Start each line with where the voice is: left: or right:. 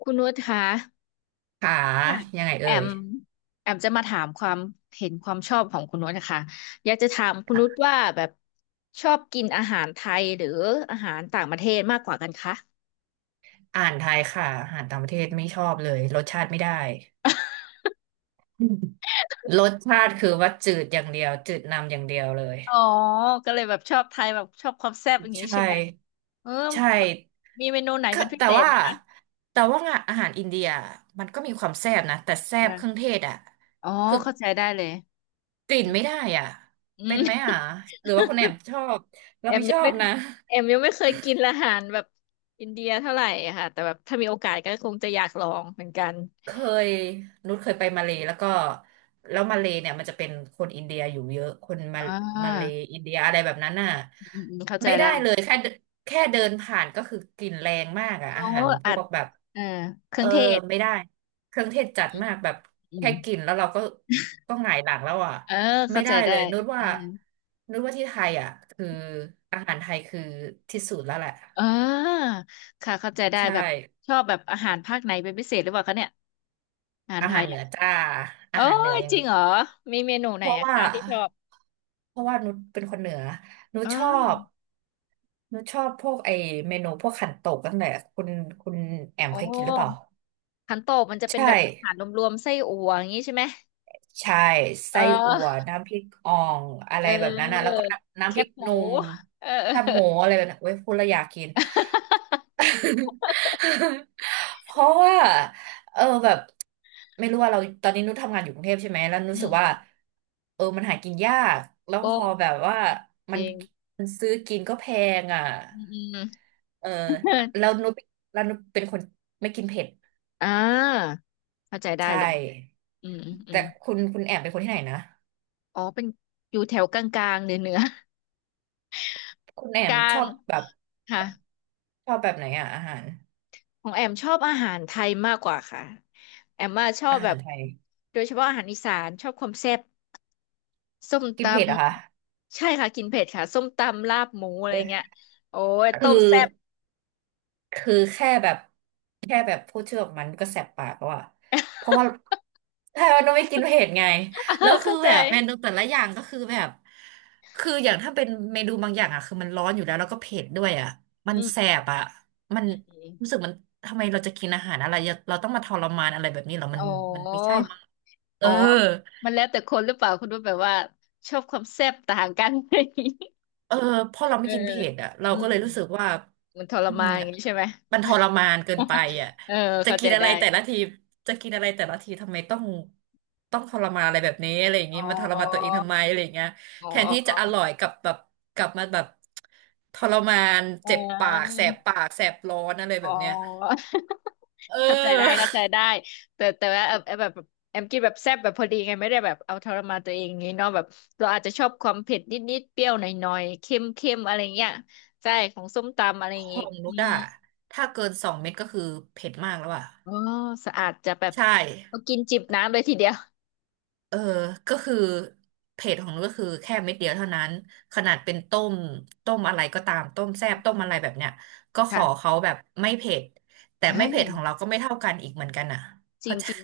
left: คุณนุชคะ
right: ขา
left: ค่ะ
right: ยังไง
left: แอ
right: เอ่ย
left: มจะมาถามความเห็นความชอบของคุณนุชนะคะอยากจะถามคุณนุช
right: ค่ะ
left: ว่าแบบชอบกินอาหารไทยหรืออาหารต่างประเทศมากกว่ากันคะ
right: อ่านไทยค่ะอาหารต่างประเทศไม่ชอบเลยรสชาติไม่ได้ รสชาติคือว่าจืดอย่างเดียวจืดนำอย่างเดียวเลย
left: อ๋อก็เลยแบบชอบไทยแบบชอบความแซ่บอย่างนี้
right: ใช่
left: ใช่ไหมเออ
right: ใช่
left: มีเมนูไหน
right: ก็
left: เป็นพิ
right: แต่
left: เศษ
right: ว่า
left: ไหมคะ
right: แต่ว่าอาหารอินเดียมันก็มีความแซ่บนะแต่แซ่บเครื่อ
left: อ่า
right: งเทศอ่ะ
left: อ๋อ
right: คือ
left: เข้าใจได้เลย
right: กลิ่น
left: อืม
right: ไม่ได้อ่ะ
left: อื
right: เป็
left: ม
right: นไหมอ่ะหรือว่าคุณแอม ชอบเรา
left: แอม
right: ไม่ช
left: ยัง
right: อบ
left: ไม่
right: นะ
left: เคยกินอาหารแบบอินเดียเท่าไหร่อะค่ะแต่แบบถ้ามีโอกาสก็คงจะอยากลองเหมือนกัน
right: เคยนุชเคยไปมาเลย์แล้วก็แล้วมาเลย์เนี่ยมันจะเป็นคนอินเดียอยู่เยอะคนมา
left: อ่
right: มาเล
left: า
right: ย์อินเดียอะไรแบบนั้นน่ะ
left: อืมอืมเข้าใจ
right: ไม่
left: ได้
right: ได้เลยแค่เดินผ่านก็คือกลิ่นแรงมากอ่ะ
left: เขา
right: อาหารพ
left: อั
right: ว
left: ด
right: กแบบ
left: เออเค
right: เอ
left: รื่อ
right: อ
left: งเทศ
right: ไม่ได้เครื่องเทศจัด
left: อืม
right: มากแบบ
left: อื
right: แค่
left: ม
right: กลิ่นแล้วเราก็ก็หงายหลังแล้วอ่ะ
left: เออ
right: ไม่
left: เข้าใจ
right: ได้
left: ได้
right: เลยนุช
left: เอ
right: ว่า
left: อ
right: นุชว่าที่ไทยอ่ะคืออาหารไทยคือที่สุดแล้วแหละ
left: เออค่ะเข้าใจได้
right: ใช่
left: แบบชอบแบบอาหารภาคไหนเป็นพิเศษหรือเปล่าคะเนี่ยอาหาร
right: อา
left: ไท
right: หาร
left: ย
right: เหนื
left: อ่ะ
right: อจ้า
left: โอ้
right: อาหารเหนือ
left: ย
right: อย่าง
left: จริง
right: เดีย
left: เหรอ
right: ว
left: มีเมนูไห
right: เพ
left: น
right: ราะ
left: อะ
right: ว่า
left: คะที่ชอบ
right: เพราะว่านุชเป็นคนเหนือนุ
left: เ
right: ชชอ
left: ออ
right: บ นุชชอบพวกไอเมนูพวกขันโตกตั้งแต่คุณคุณแอม
left: โอ
right: เคยกินหรือเปล่า
left: ้ขันโตกมันจะเป็น
right: ใช่
left: แบบอาหารรวมๆไส้อั่วอย่างนี้ใช่ไหม
right: ใช่
left: เอ
right: ไส้อั่ว
left: อ
right: น้ำพริกอ่องอะ
left: เ
right: ไรแบบนั้นนะ แล้ว
left: ออ
right: ก็น้ำ
left: แค
right: น้ำพริ
left: บ
right: ก
left: ห
right: ห
left: มู
right: นุ่ม
left: เออ
right: แคบหมูอะไรแบบนั้นเว้ยพูดแล้วอยากกิน เพราะว่าเออแบบไม่รู้ว่าเราตอนนี้นุชทำงานอยู่กรุงเทพใช่ไหมแล้วนุช
left: อื
right: รู้สึกว่า
left: ม
right: เออมันหากินยากแล้ว
left: โอ
right: พอ
left: ม
right: แบบว่า
left: จ
right: มัน
left: ริง
right: มันซื้อกินก็แพงอ่ะ
left: อืม อม
right: เออ
left: เออ
right: แล้วนุชแล้วนุชเป็นคนไม่กินเผ็ด
left: อ่า เข้าใจได้
right: ใช่
left: เลยอืมอืมอื
right: แต่
left: ม
right: คุณแอมเป็นคนที่ไหนนะ
left: อ๋อ เป็นอยู่แถวกลางๆเหนือ เหนือ
right: คุณแอ
left: ก
right: ม
left: ลา
right: ชอ
left: ง
right: บแบบ
left: ค่ะ
right: ชอบแบบไหนอ่ะอาหาร
left: ของแอมชอบอาหารไทยมากกว่าค่ะ แอมมาชอบ
right: อา
left: แบ
right: หา
left: บ
right: รไทย
left: โดยเฉพาะอาหารอีสานชอบความแซ่บส้มต
right: กินเผ็ดเหรอะคะ
left: ำใช่ค่ะกินเผ็ดค่ะส้มตำลาบหมูอะไร
right: เว้ย
left: เงี้ยโอ้ยต้
right: คื
left: ม
right: อ
left: แซ่บ
right: คือแค่แบบแค่แบบพูดชื่อออกมันก็แสบปากแล้วอะเพราะว่าใช่มันองไม่กินเผ็ดไงแล้ว คือ
left: เข้าใจ
right: แบบเมนูแต่ละอย่างก็คือแบบคืออย่างถ้าเป็นเมนูบางอย่างอะคือมันร้อนอยู่แล้วแล้วก็เผ็ดด้วยอะมัน
left: อืม
right: แสบอะมัน
left: อื
right: รู้
left: ม
right: สึกมันทำไมเราจะกินอาหารอะไรเราต้องมาทรมานอะไรแบบนี้เหรอมั
left: อ๋
right: นมันไม่
left: อ
right: ใช่มั้งเอ
left: อ๋อ
right: อ
left: มันแล้วแต่คนหรือเปล่าคุณว่าแบบว่าชอบความแซ่บต่างกัน
right: เออพอเรา
left: เอ
right: ไม่
left: อ
right: กิน
left: เออ
right: เผ็ดอ่ะเรา
left: อื
right: ก็เลยรู้สึ
left: ม
right: กว่า
left: มันทร
right: อื
left: มา
right: ม
left: นอย่างนี้ใช่ไหม
right: มันทรมานเกินไปอ่ะ
left: เออ
right: จะ
left: เข้าใจ
right: กินอะไร
left: ได้
right: แต่ละทีจะกินอะไรแต่ละทีทำไมต้องต้องทรมานอะไรแบบนี้อะไรอย่าง
left: อ๋
right: งี้
left: อ
right: มาทรมานตัวเองทำไมอะไรอย่างเงี้ย
left: อ๋
right: แทนที่จะอ
left: อ
right: ร่อยกลับมาแบบทรมาน
left: อ๋อ
right: เจ็บ
left: อ๋อ
right: ปากแสบปา กแสบร้อนอะไร
left: อ๋
right: แบ
left: อ
right: บเนี้ยเ
left: เข้าใจได้
right: ออ
left: เข้าใจได้แต่ว่าเออเออแบบแอมกินแบบแซ่บแบบพอดีไงไม่ได้แบบเอาทรมานตัวเองงี้เนาะแบบเราอาจจะชอบความเผ็ดนิดๆเปรี้ยวหน่อยๆเค็มเค็มอะไรเงี้ยใช่ของส้มตำอะไรอ
right: ข
left: ย่าง
right: อ
left: งี้
right: งนุ
left: อื
right: ช
left: ม
right: อะถ้าเกินสองเม็ดก็คือเผ็ดมากแล้วอ่ะ
left: อ๋อสะอาดจะแบบ
right: ใช่
left: เอากินจิบน้ำเลยทีเดียว
right: เออก็คือเผ็ดของนุ้นก็คือแค่เม็ดเดียวเท่านั้นขนาดเป็นต้มต้มอะไรก็ตามต้มแซ่บต้มอะไรแบบเนี้ยก็ขอ
left: ค่ะ
right: เขาแบบไม่เผ็ดแต่
left: อ่า
right: ไม่เผ็ดของเรา ก็ไม่เท่ากันอีกเหมือนกันอ่ะ
left: จ
right: เพ
left: ริง
right: ราะจะ
left: จริง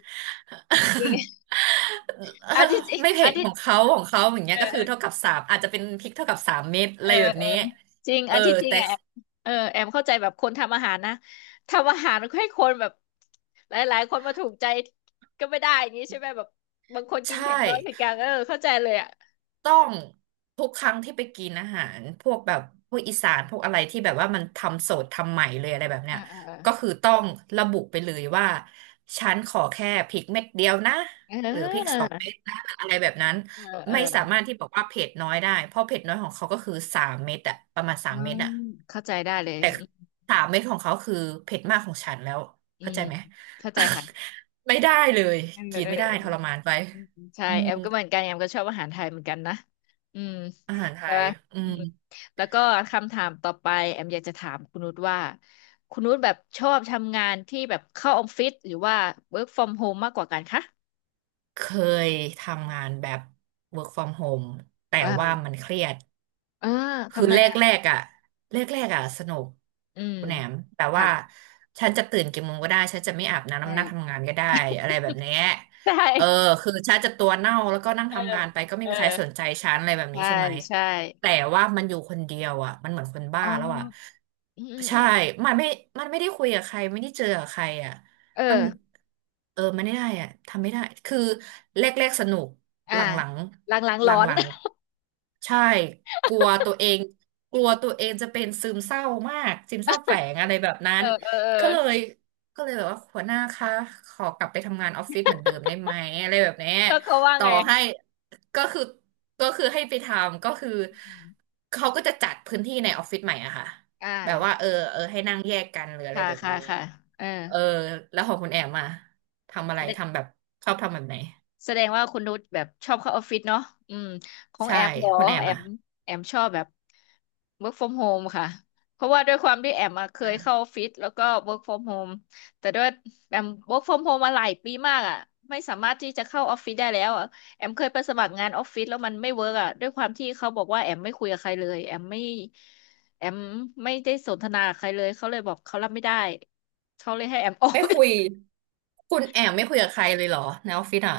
left: จริง
right: เออ
left: อันที่จริง
right: ไม่เผ็
left: อัน
right: ด
left: ที่
right: ของเขาอย่างเงี้
left: เอ
right: ยก็คือเท่า
left: อ
right: กับสามอาจจะเป็นพริกเท่ากับสามเม็ด
left: เอ
right: อะ
left: อ
right: ไรแบบ
left: เออ
right: นี้
left: จริง
right: เอ
left: อั
right: อ
left: นที่จริง
right: แต่
left: อ่ะแอมเออแอมเข้าใจแบบคนทำอาหารนะ ทำอาหารให้คนแบบหลายๆคนมาถูกใจก็ไม่ได้อย่างนี้ใช่ไหมแบบบางคนกิน
right: ใช่
left: เผ็ดน้อยเผ็ดกลางเออเข้าใจเลยอ่ะ
right: ต้องทุกครั้งที่ไปกินอาหารพวกแบบพวกอีสานพวกอะไรที่แบบว่ามันทำสดทำใหม่เลยอะไรแบบ
left: เอ
right: เนี้ย
left: อเอ
right: ก็คือต้องระบุไปเลยว่าฉันขอแค่พริกเม็ดเดียวนะหรือพริกสองเม็
left: อ
right: ดนะหรืออะไรแบบนั้น
left: เออเออเออ
right: ไม่
left: เอ
right: สา
left: อ
right: มารถที่บอกว่าเผ็ดน้อยได้เพราะเผ็ดน้อยของเขาก็คือสามเม็ดอะประมาณสา
left: อื
right: มเม็ด
left: ม
right: อะ
left: เข้าใจได้เลย
right: แต่สามเม็ดของเขาคือเผ็ดมากของฉันแล้ว
left: อื
right: เข้าใจ
left: ม
right: ไหม
left: เข้าใจค่ะ
right: ไม่ได้เลย
left: เออ
right: กิน
left: เออ
right: ไม่ได้
left: เออ
right: ทรมานไป
left: อืมใช่
right: อื
left: แอ
right: ม
left: มก็เหมือนกันแอมก็ชอบอาหารไทยเหมือนกันนะอืม
right: อาหารไท
left: ใช่
right: ย
left: ปะ
right: อื
left: อื
right: ม
left: มแล้วก็คำถามต่อไปแอมอยากจะถามคุณนุชว่าคุณนุชแบบชอบทำงานที่แบบเข้าออฟฟิศหรือว่า work from home มากกว่ากันคะ
right: เคยทำงานแบบ work from home แต่ว่า
left: อ่า
right: มันเครียด
left: อ่า
right: คือ
left: ทำไม
right: แรก
left: อ่ะ
right: แรกอ่ะแรกอ่ะสนุก
left: อืม
right: คุณแหนมแต่ว่า
left: ค่ะ
right: ฉันจะตื่นกี่โมงก็ได้ฉันจะไม่อาบน้ำ
left: ใช่
right: นำนั่งทำงานก็ได้อะไรแบบเนี้ย
left: ใช
right: เออ
left: ่
right: คือฉันจะตัวเน่าแล้วก็นั่ง
left: เออ
right: ทำงานไปก็ไม่
left: เออ
right: มีใครสนใจฉันอะไรแบบนี้
left: ใช่
right: ใช่ไหม
left: ใช่
right: แต่ว่ามันอยู่คนเดียวอ่ะมันเหมือนคนบ้า
left: อ๋อ
right: แล้วอ่ะ
left: อืมอืมอื
right: ใช่
left: ม
right: มันไม่มันไม่ได้คุยกับใครไม่ได้เจอกับใครอ่ะ
left: เออ
right: มันเออมันไม่ได้อะทำไม่ได้คือแรกๆสนุก
left: อ่า
right: หลัง
left: หลัง
right: ๆห
left: ๆ
right: ล
left: ร้อน
right: ังๆใช่กลัวตัวเองกลัวตัวเองจะเป็นซึมเศร้ามากซึมเศร้าแฝงอะไรแบบนั้
left: เอ
right: น
left: อเออเออ
right: ก็เลยก็เลยแบบว่าหัวหน้าคะขอกลับไปทำงานออฟฟิศเหมือนเดิมได้ไหมอะไรแบบเนี้ย
left: แล้วเขาว่า
right: ต่อ
left: ไง
right: ให้ก็คือให้ไปทำก็คือ
left: อม
right: เขาก็จะจัดพื้นที่ในออฟฟิศใหม่อะค่ะ
left: อ่า
right: แบบว่าเออให้นั่งแยกกันหรืออะไร
left: ค่ะ
right: แบบ
left: ค่ะ
right: นี้
left: ค่ะเออ
right: เออแล้วของคุณแอมมาทำอะไร
left: แสดง
right: ทำแบบชอบทำแบบไหน
left: ว่าคุณนุชแบบชอบเข้าออฟฟิศเนาะอืมของ
right: ใช่
left: แอมเหรอ
right: คุณแอม
left: แอม
right: อ่ะ
left: ชอบแบบ work from home ค่ะเพราะว่าด้วยความที่แอมอะเคยเข้า
right: อ่ะ
left: ออฟฟิศแล้วก็ work from home แต่ด้วยแอม work from home มาหลายปีมากอ่ะไม่สามารถที่จะเข้าออฟฟิศได้แล้วอะแอมเคยไปสมัครงานออฟฟิศแล้วมันไม่เวิร์กอ่ะด้วยความที่เขาบอกว่าแอมไม่คุยกับใครเลยแอมไม่แอมไม่ได้สนทนากับใครเลยเขาเลยบอกเขารับไม่ได้เขาเลยให้แอมออก
right: ไม่คุยคุณแอมไม่คุยกับใครเลยเหรอในออฟฟิศอ่ะ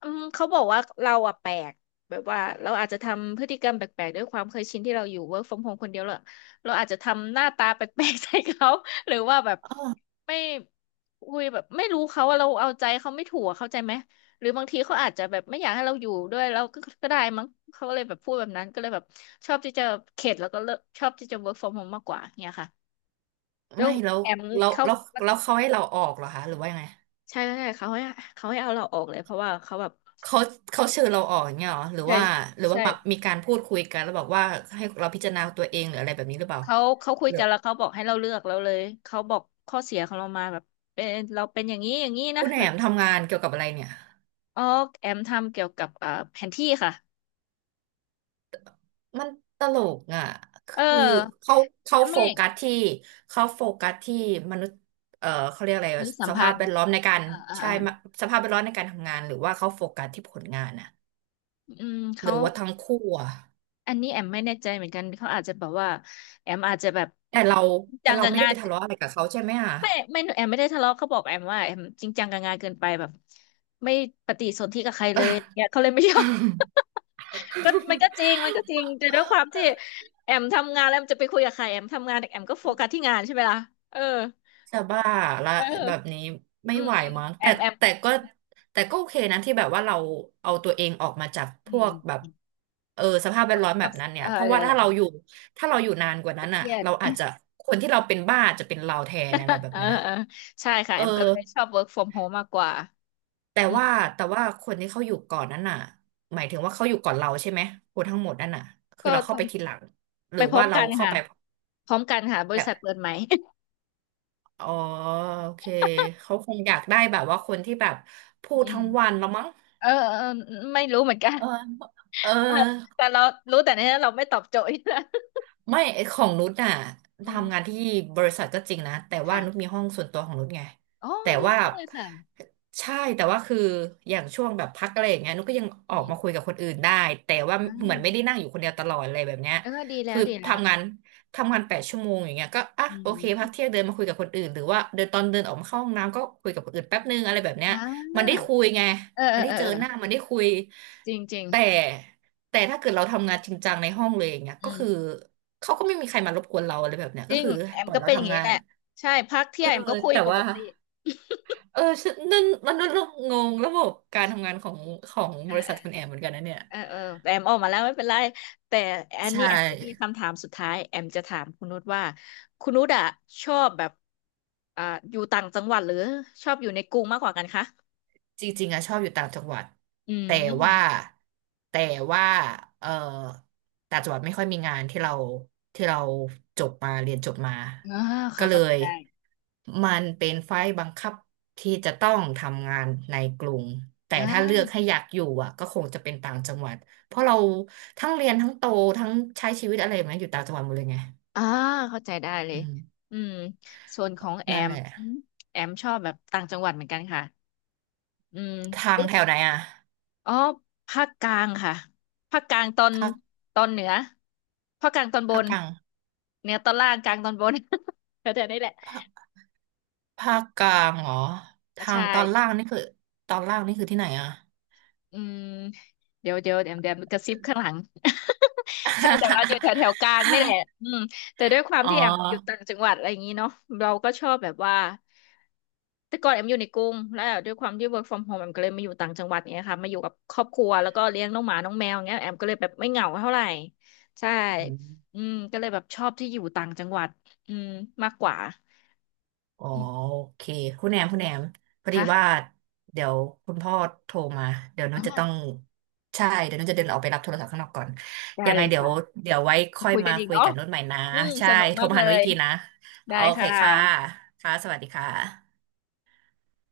left: อืมเขาบอกว่าเราอะแปลกแบบว่าเราอาจจะทำพฤติกรรมแปลกๆด้วยความเคยชินที่เราอยู่ work from home คนเดียวเราอาจจะทำหน้าตาแปลกๆ ใส่เขา หรือว่าแบบไม่คุยแบบไม่รู้เขาว่าเราเอาใจเขาไม่ถูกอะเข้าใจไหมหรือบางทีเขาอาจจะแบบไม่อยากให้เราอยู่ด้วยแล้วก็ก็ได้มั้งเขาก็เลยแบบพูดแบบนั้นก็เลยแบบชอบที่จะเข็ดแล้วก็เลิกชอบที่จะ work from home มากกว่าเนี่ยค่ะแล้ว
right: ไม่แล้ว
left: แอม
right: แล้ว
left: เขา
right: แล้วแล้วเขาให้เราออกเหรอคะหรือว่ายังไง
left: ใช่ใช่เขาให้เอาเราออกเลยเพราะว่าเขาแบบ
right: เขาเขาเชิญเราออกอย่างเงี้ยเหรอหรือ
left: ใช่
right: ว่าหรือว่า
left: ใช่
right: มามีการพูดคุยกันแล้วบอกว่าให้เราพิจารณาตัวเองหรืออะไรแบบนี้หรือเปล่า
left: เขาคุย
right: หรือ
left: กันแล้วเขาบอกให้เราเลือกเราเลยเขาบอกข้อเสียของเรามาแบบเป็นเราเป็นอย่างนี้อย่างนี้นะ
right: คุณแอ
left: แบบ
right: มทำงานเกี่ยวกับอะไรเนี่ย
left: อ๋อแอมทำเกี่ยวกับอ่าแผนที่ค่ะ
right: มันตลกอ่ะค
left: เออ
right: ือเขาเขาโฟ
left: ไม่
right: กัสที่เขาโฟกัสที่มนุษย์เขาเรียกอะไร
left: หรือสัม
right: ส
left: พั
right: ภาพ
left: น
right: แว
left: ธ์
right: ดล้อมในการ
left: อ่าอ่า
right: ใช่
left: อ่า
right: มาสภาพแวดล้อมในการทำงานหรือว่าเขาโฟกัสที่ผลงานอ่ะ
left: อืม
right: ห
left: เขา
right: รือว่าทั้งคู่อ่ะ
left: อันนี้แอมไม่แน่ใจเหมือนกันเขาอาจจะแบบว่าแอมอาจจะแบบ
right: แต่เรา
left: จริง
right: แต่
left: จัง
right: เรา
left: กับ
right: ไม่ได้
left: งา
right: ไป
left: น
right: ทะเลาะอะไรกับเขาใช่ไหมอ่ะ
left: ไม่แอมไม่ได้ทะเลาะเขาบอกแอมว่าแอมจริงจังกับงานเกินไปแบบไม่ปฏิสนธิกับใครเลยเนี่ยเขาเลยไม่ชอบ ก็มันก็จริงมันก็จริงแต่ด้วยความที่ แอมทำงานแล้วแอมจะไปคุยกับใครแอมทำงานแอมก็โฟกัสที่งานใช่ไหมล่ะเออ
right: จะบ้าละ
left: เ
right: แบบ
left: ออ
right: นี้ไม่
left: อืม
right: ไหว
left: อืม
right: มั้ง
left: แอ
right: แต่
left: มแอม
right: แต่ก็แต่ก็โอเคนะที่แบบว่าเราเอาตัวเองออกมาจากพ
left: อื
right: วกแบ
left: ม
right: บเออสภาพแวดล้อม
left: ท
right: แบ
left: อก
right: บนั้นเนี่
left: เอ
right: ย
left: อ
right: เพราะ
left: เดี๋
right: ว่า
left: ยว
right: ถ้าเราอยู่ถ้าเราอยู่นานกว่านั้น
left: เค
right: อ่ะ
left: รียด
right: เราอาจจะคนที่เราเป็นบ้าจะเป็นเราแทนอะไรแบ บ
left: เออ
right: เนี้ย
left: เออใช่ค่ะ
right: เอ
left: แอมก็เลยช
right: อ
left: อบ work from home มากกว่า
right: แต่
left: อืม
right: ว่าแต่ว่าคนที่เขาอยู่ก่อนนั้นน่ะหมายถึงว่าเขาอยู่ก่อนเราใช่ไหมคนทั้งหมดนั่นน่ะคือ
left: ก็
right: เรา
left: ท
right: เข้าไปทีหลัง
left: ำ
right: หรื
left: ไป
right: อ
left: พร้อ
right: ว่า
left: ม
right: เรา
left: กัน
right: เข้า
left: ค่ะ
right: ไป
left: พร้อมกันค่ะบริษัทเปิดไหม
right: อ๋อโอเคเขาคงอยากได้แบบว่าคนที่แบบพู ด
left: อืม
right: ทั้งวันแล้วมั้ง
left: เออเออไม่รู้เหมือนกัน
right: เออเอ
left: อ่ะ
right: อ
left: แต่เรารู้แต่เนี้ยเราไม่ตอบโจทย์นะ
right: ไม่ไอ้ของนุชน่ะ
left: อื
right: ทำงาน
left: ม
right: ที่บริษัทก็จริงนะแต่ว่า
left: ค่ะ
right: นุชมีห้องส่วนตัวของนุชไง
left: โอ้
right: แต่
left: ดี
right: ว่า
left: มากเลยค่ะ
right: ใช่แต่ว่าคืออย่างช่วงแบบพักอะไรอย่างเงี้ยนุชก็ยังอ
left: อื
right: อก
left: ม
right: มาคุยกับคนอื่นได้แต่ว่า
left: อ่า
right: เหมือนไม่ได้นั่งอยู่คนเดียวตลอดอะไรแบบเนี้ย
left: เออดีแล้
right: คื
left: ว
right: อ
left: ดีแล้ว
right: ทำงานทำงาน8 ชั่วโมงอย่างเงี้ยก็อ่ะ
left: อื
right: โอเคพัก
left: ม
right: เที่ยงเดินมาคุยกับคนอื่นหรือว่าเดินตอนเดินออกมาเข้าห้องน้ำก็คุยกับคนอื่นแป๊บนึงอะไรแบบเนี้ย
left: อ่
right: มันได้
left: า
right: คุยไง
left: เออเอ
right: มั
left: อ
right: นได้
left: เออ
right: เจอ
left: เอ
right: หน้า
left: อ
right: มันได้คุย
left: จริงจริง
right: แต่แต่ถ้าเกิดเราทำงานจริงจังในห้องเลยอย่างเงี้ย
left: อื
right: ก็คือ
left: ม
right: เขาก็ไม่มีใครมารบกวนเราอะไรแบบเนี้ย
left: จ
right: ก็
left: ริง
right: คือ
left: แอ
right: ป
left: ม
right: ล่อย
left: ก็
right: เรา
left: เป็นอย่าง
right: ทำ
left: นี้
right: งา
left: แห
right: น
left: ละใช่พัก
right: เอ
left: เที่ย
right: อ
left: งแอมก็คุย
right: แต่
left: ปก
right: ว่า
left: ติ
right: เออฉันนั่นมันนั่นงงระบบการทำงานของของบริษัทคุ
left: เออ
right: ณแอมเหมือนกันนะเนี่ย
left: เออเออแต่แอมออกมาแล้วไม่เป็นไรแต่อัน
right: ใช
left: นี้แอมจะมี
right: ่
left: คำถามสุดท้ายแอมจะถามคุณนุชว่าคุณนุชอะชอบแบบอ่าอยู่ต่างจังหวัดหรือชอบอยู่ในกรุงมากกว่ากันคะ
right: จริงๆอะชอบอยู่ต่างจังหวัด
left: อื
right: แต่ว่า
left: ม
right: แต่ว่าเออต่างจังหวัดไม่ค่อยมีงานที่เราที่เราจบมาเรียนจบมา
left: อ่า
right: ก็
left: ค่ะ
right: เล
left: เข้าใจ
right: ย
left: ได้
right: มันเป็นไฟล์บังคับที่จะต้องทำงานในกรุงแต่
left: อ่
right: ถ้า
left: า
right: เลือกให้อยากอยู่อะก็คงจะเป็นต่างจังหวัดเพราะเราทั้งเรียนทั้งโตทั้งใช้ชีวิตอะไรมาอยู่ต่างจังหวัดหมดเลยไง
left: อ่าเข้าใจได้เล
right: อื
left: ย
right: ม
left: อืมส่วนของแอ
right: นั่น
left: ม
right: แหละ
left: แอมชอบแบบต่างจังหวัดเหมือนกันค่ะอืม
right: ทาง
left: ยุค
right: แถวไหนอะ
left: อ๋อภาคกลางค่ะภาคกลางตอน
right: ภาค
left: ตอนเหนือภาคกลางตอนบ
right: ภาค
left: น
right: กลาง
left: เหนือตอนล่างกลางตอนบน แถวๆนี้แหละ
right: ภาคกลางเหรอทา
left: ใช่
right: งตอนล่างนี่คือตอนล่างนี่คือที่ไหนอะ
left: อืมเดี๋ยวเดี๋ยวเดี๋ยวเดี๋ยวกระซิบข้างหลัง ใช่แต่ว่าอยู่แถวแถวกลางนี่แหละอืมแต่ด้วยควา ม
right: อ๋อ
left: ที่แอมอยู่ต่างจังหวัดอะไรอย่างนี้เนาะเราก็ชอบแบบว่าแต่ก่อนแอมอยู่ในกรุงแล้วด้วยความที่ work from home แอมก็เลยมาอยู่ต่างจังหวัดเนี่ยค่ะมาอยู่กับครอบครัวแล้วก็เลี้ยงน้องหมาน้องแมวเงี้ยแอมก็เลยแบบไม่เหงาเท่าไหร่ใช่
right: อืม
left: อืมก็เลยแบบชอบที่อยู่ต่างจังหวัดอืมมากกว่า
right: อ๋อ
left: อืม
right: โอเคคุณแหนมคุณแหนมพอดีว่า
left: ค่ะ
right: เดี๋ยวคุณพ่อโทรมาเดี๋ยว
left: อ๋อ
right: นุ์จะต้องใช่เดี๋ยวนุ์จะเดินออกไปรับโทรศัพท์ข้างนอกก่อน
left: ได้
right: ยัง
left: เล
right: ไง
left: ย
right: เดี๋ยว
left: ค่ะ
right: เดี๋ยวไว้
left: มา
right: ค่อย
left: คุยกั
right: มา
left: นอีก
right: คุย
left: เนาะ
right: กับนุชใหม่นะ
left: อืม
right: ใช่
left: สนุก
right: โทร
left: มาก
right: มา
left: เล
right: หานุชอี
left: ย
right: กทีนะโอ
left: ได้
right: เค
left: ค่ะ
right: ค่ะค่ะสวัสดีค่ะ